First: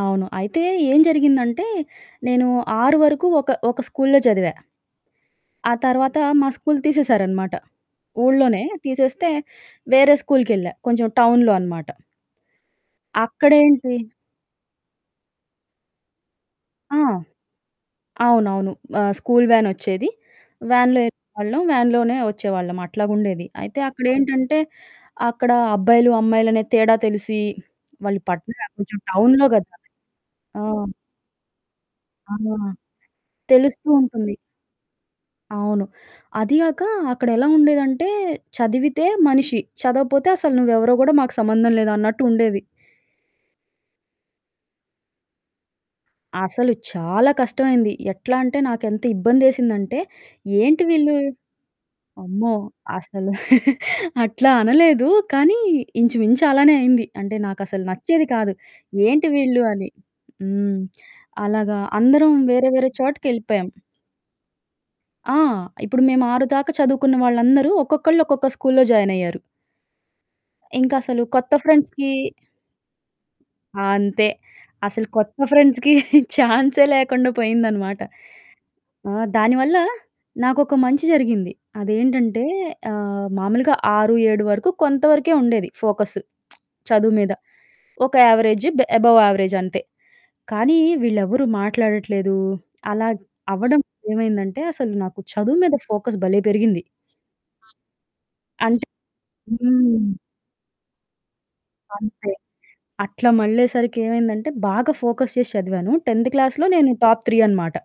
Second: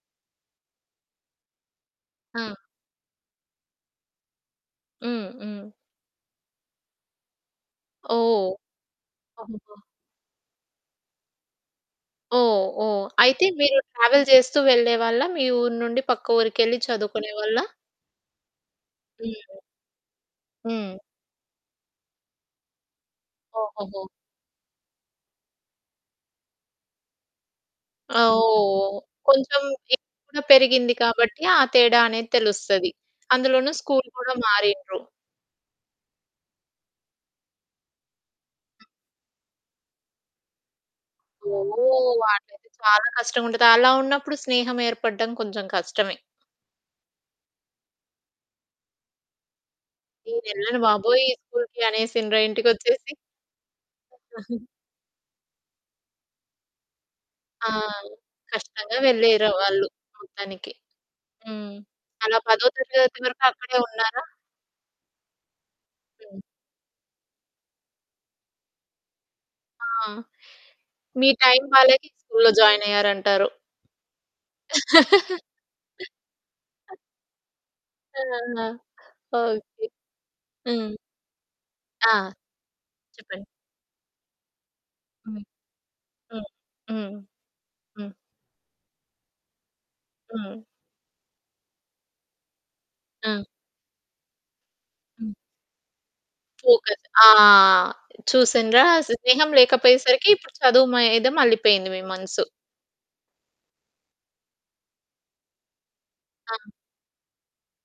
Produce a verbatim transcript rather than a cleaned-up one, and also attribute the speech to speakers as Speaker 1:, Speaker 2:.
Speaker 1: అవును. అయితే ఏం జరిగిందంటే, నేను
Speaker 2: ఆ!
Speaker 1: ఆరు వరకు ఒక, ఒక స్కూలులో చదివా.
Speaker 2: హ్మ్. హ్మ్.
Speaker 1: ఆ తర్వాత మా స్కూలు తీసేశారనమాట.
Speaker 2: ఓహ్!
Speaker 1: ఊల్లోనే తీసేస్తే
Speaker 2: అబ్బా!
Speaker 1: వేరే స్కూల్కెళ్ళా. కొంచెం టౌన్‌లో అనమాట.
Speaker 2: ఓహ్! ఓహ్! అయితే మీరు
Speaker 1: అక్కడేంటి
Speaker 2: ట్రావెల్ చేస్తూ వెళ్ళేవాళ్ళా? మీ ఊరు నుండి పక్క ఊరికెళ్ళి
Speaker 1: ఆ!
Speaker 2: చదువుకునేవాళ్ళా?
Speaker 1: అవునవును. ఆహ్, స్కూలు
Speaker 2: హ్మ్.
Speaker 1: వ్యానొచ్చేది.
Speaker 2: హ్మ్.
Speaker 1: వ్యాన్‌లో యెళ్ళేవాళ్ళం, వ్యాన్‌లోనే వచ్చేవాళ్ళం. అట్లాగుండేది. అయితే
Speaker 2: ఓహోహో!
Speaker 1: అక్కడేంటంటే అక్కడ అబ్బాయిలు, అమ్మాయిలునే తేడా తెలిసి వాళ్ళు
Speaker 2: ఆహ్,
Speaker 1: పట్న
Speaker 2: ఓహ్!
Speaker 1: కొంచెం టౌన్‌లో
Speaker 2: కొంచెం
Speaker 1: గదా!
Speaker 2: ఏజ్ కూడా
Speaker 1: ఆ!
Speaker 2: పెరిగింది కాబట్టి ఆ తేడా అనేది
Speaker 1: ఆ!
Speaker 2: తెలుస్తది. అందులోన
Speaker 1: తెలుస్తూ
Speaker 2: స్కూలు కూడా
Speaker 1: ఉంటుంది.
Speaker 2: మారిండ్రు.
Speaker 1: అవును. అది గాక అక్కడెలా ఉండేదంటే చదివితే మనిషి. చదవపోతే అసలు నువ్వెవరో కూడా మాకు సంబంధం లేదు
Speaker 2: ఓహ్!
Speaker 1: అన్నట్టుండేది.
Speaker 2: అట్టయితే చాలా కష్టంగుంటది. అలా ఉన్నప్పుడు స్నేహం ఏర్పడడం కొంచెం కష్టమే.
Speaker 1: అసలు చాలా కష్టమైంది. ఎట్లా అంటే నాకు ఎంత ఇబ్బందేసిందంటే
Speaker 2: నేనెళ్ళను
Speaker 1: ఏంటి వీళ్ళు?
Speaker 2: బాబోయ్! ఈ స్కూలికి అనేసిండ్రా
Speaker 1: అమ్మో!
Speaker 2: ఇంటికొచ్చేసి.
Speaker 1: అసలు అట్లా అనలేదు. కానీ ఇంచుమించి అలానే అయింది. అంటే
Speaker 2: ఆ!
Speaker 1: నాకుసలు నచ్చేది కాదు.
Speaker 2: కష్టంగా
Speaker 1: ఏంటి
Speaker 2: వెళ్ళారు
Speaker 1: వీళ్ళు
Speaker 2: వాళ్ళు
Speaker 1: అని.
Speaker 2: మొత్తానికి.
Speaker 1: హ్మ్.
Speaker 2: హ్మ్.
Speaker 1: అలాగా అందరం
Speaker 2: అలా పదో
Speaker 1: వేరే వేరే
Speaker 2: తరగతి వరకు
Speaker 1: చోటకెళ్ళిపోయాం.
Speaker 2: అక్కడే ఉన్నారా?
Speaker 1: ఆ! ఇప్పుడు మేము
Speaker 2: హ్మ్.
Speaker 1: ఆరు దాకా చదువుకున్న వాళ్ళందరూ ఒక్కొక్కళ్ళు ఒక్కొక్క స్కూలులో జాయినయ్యారు.
Speaker 2: ఆ!
Speaker 1: ఇంకసలు
Speaker 2: మీ
Speaker 1: కొత్త
Speaker 2: టైం బాలేక
Speaker 1: ఫ్రెండ్స్‌కీ
Speaker 2: ఈ స్కూలులో జాయినయ్యారంటారు.
Speaker 1: అంతే. అసలు కొత్త ఫ్రెండ్స్‌కీ ఛాన్సే లేకుండా పోయిందనమాట.
Speaker 2: ఆహా!
Speaker 1: ఆ! దానివల్ల
Speaker 2: ఓకే.
Speaker 1: నాకొక
Speaker 2: హ్మ్.
Speaker 1: మంచి జరిగింది.
Speaker 2: ఆ!
Speaker 1: అదేంటంటే ఆహ్,
Speaker 2: చెప్పండి.
Speaker 1: మామూలుగా ఆరు ఏడు వరకు కొంత వరకే
Speaker 2: హ్మ్.
Speaker 1: ఉండేది ఫోకస్సు.
Speaker 2: హ్మ్.
Speaker 1: చదువు
Speaker 2: హ్మ్.
Speaker 1: మీద.
Speaker 2: హ్మ్.
Speaker 1: ఒక యావరేజు బ్ అబవ్ యావరేజ్ అంతే.
Speaker 2: హ్మ్.
Speaker 1: కానీ వీళ్ళెవ్వరు మాట్లాడట్లేదు. అలాగ్
Speaker 2: ఆ!
Speaker 1: అవ్వడం ఏమైందంటే అసలు నాకు
Speaker 2: హ్మ్.
Speaker 1: చదువు మీద ఫోకస్ భలే! పెరిగింది.
Speaker 2: ఫోకస్. ఆ! చూసిండ్రా
Speaker 1: అంటే.
Speaker 2: స్నేహం
Speaker 1: హ్మ్.
Speaker 2: లేకపోయేసరికి ఇప్పుడు చదువు మీద మళ్ళిపోయింది మీ
Speaker 1: అంతే.
Speaker 2: మనసు.
Speaker 1: అట్లా మళ్ళేసరికి ఏమైందంటే బాగా ఫోకస్ చేసి చదివాను. టెన్త్
Speaker 2: ఆ!
Speaker 1: క్లాస్‌లో నేను టాప్ త్రీ అనమాట.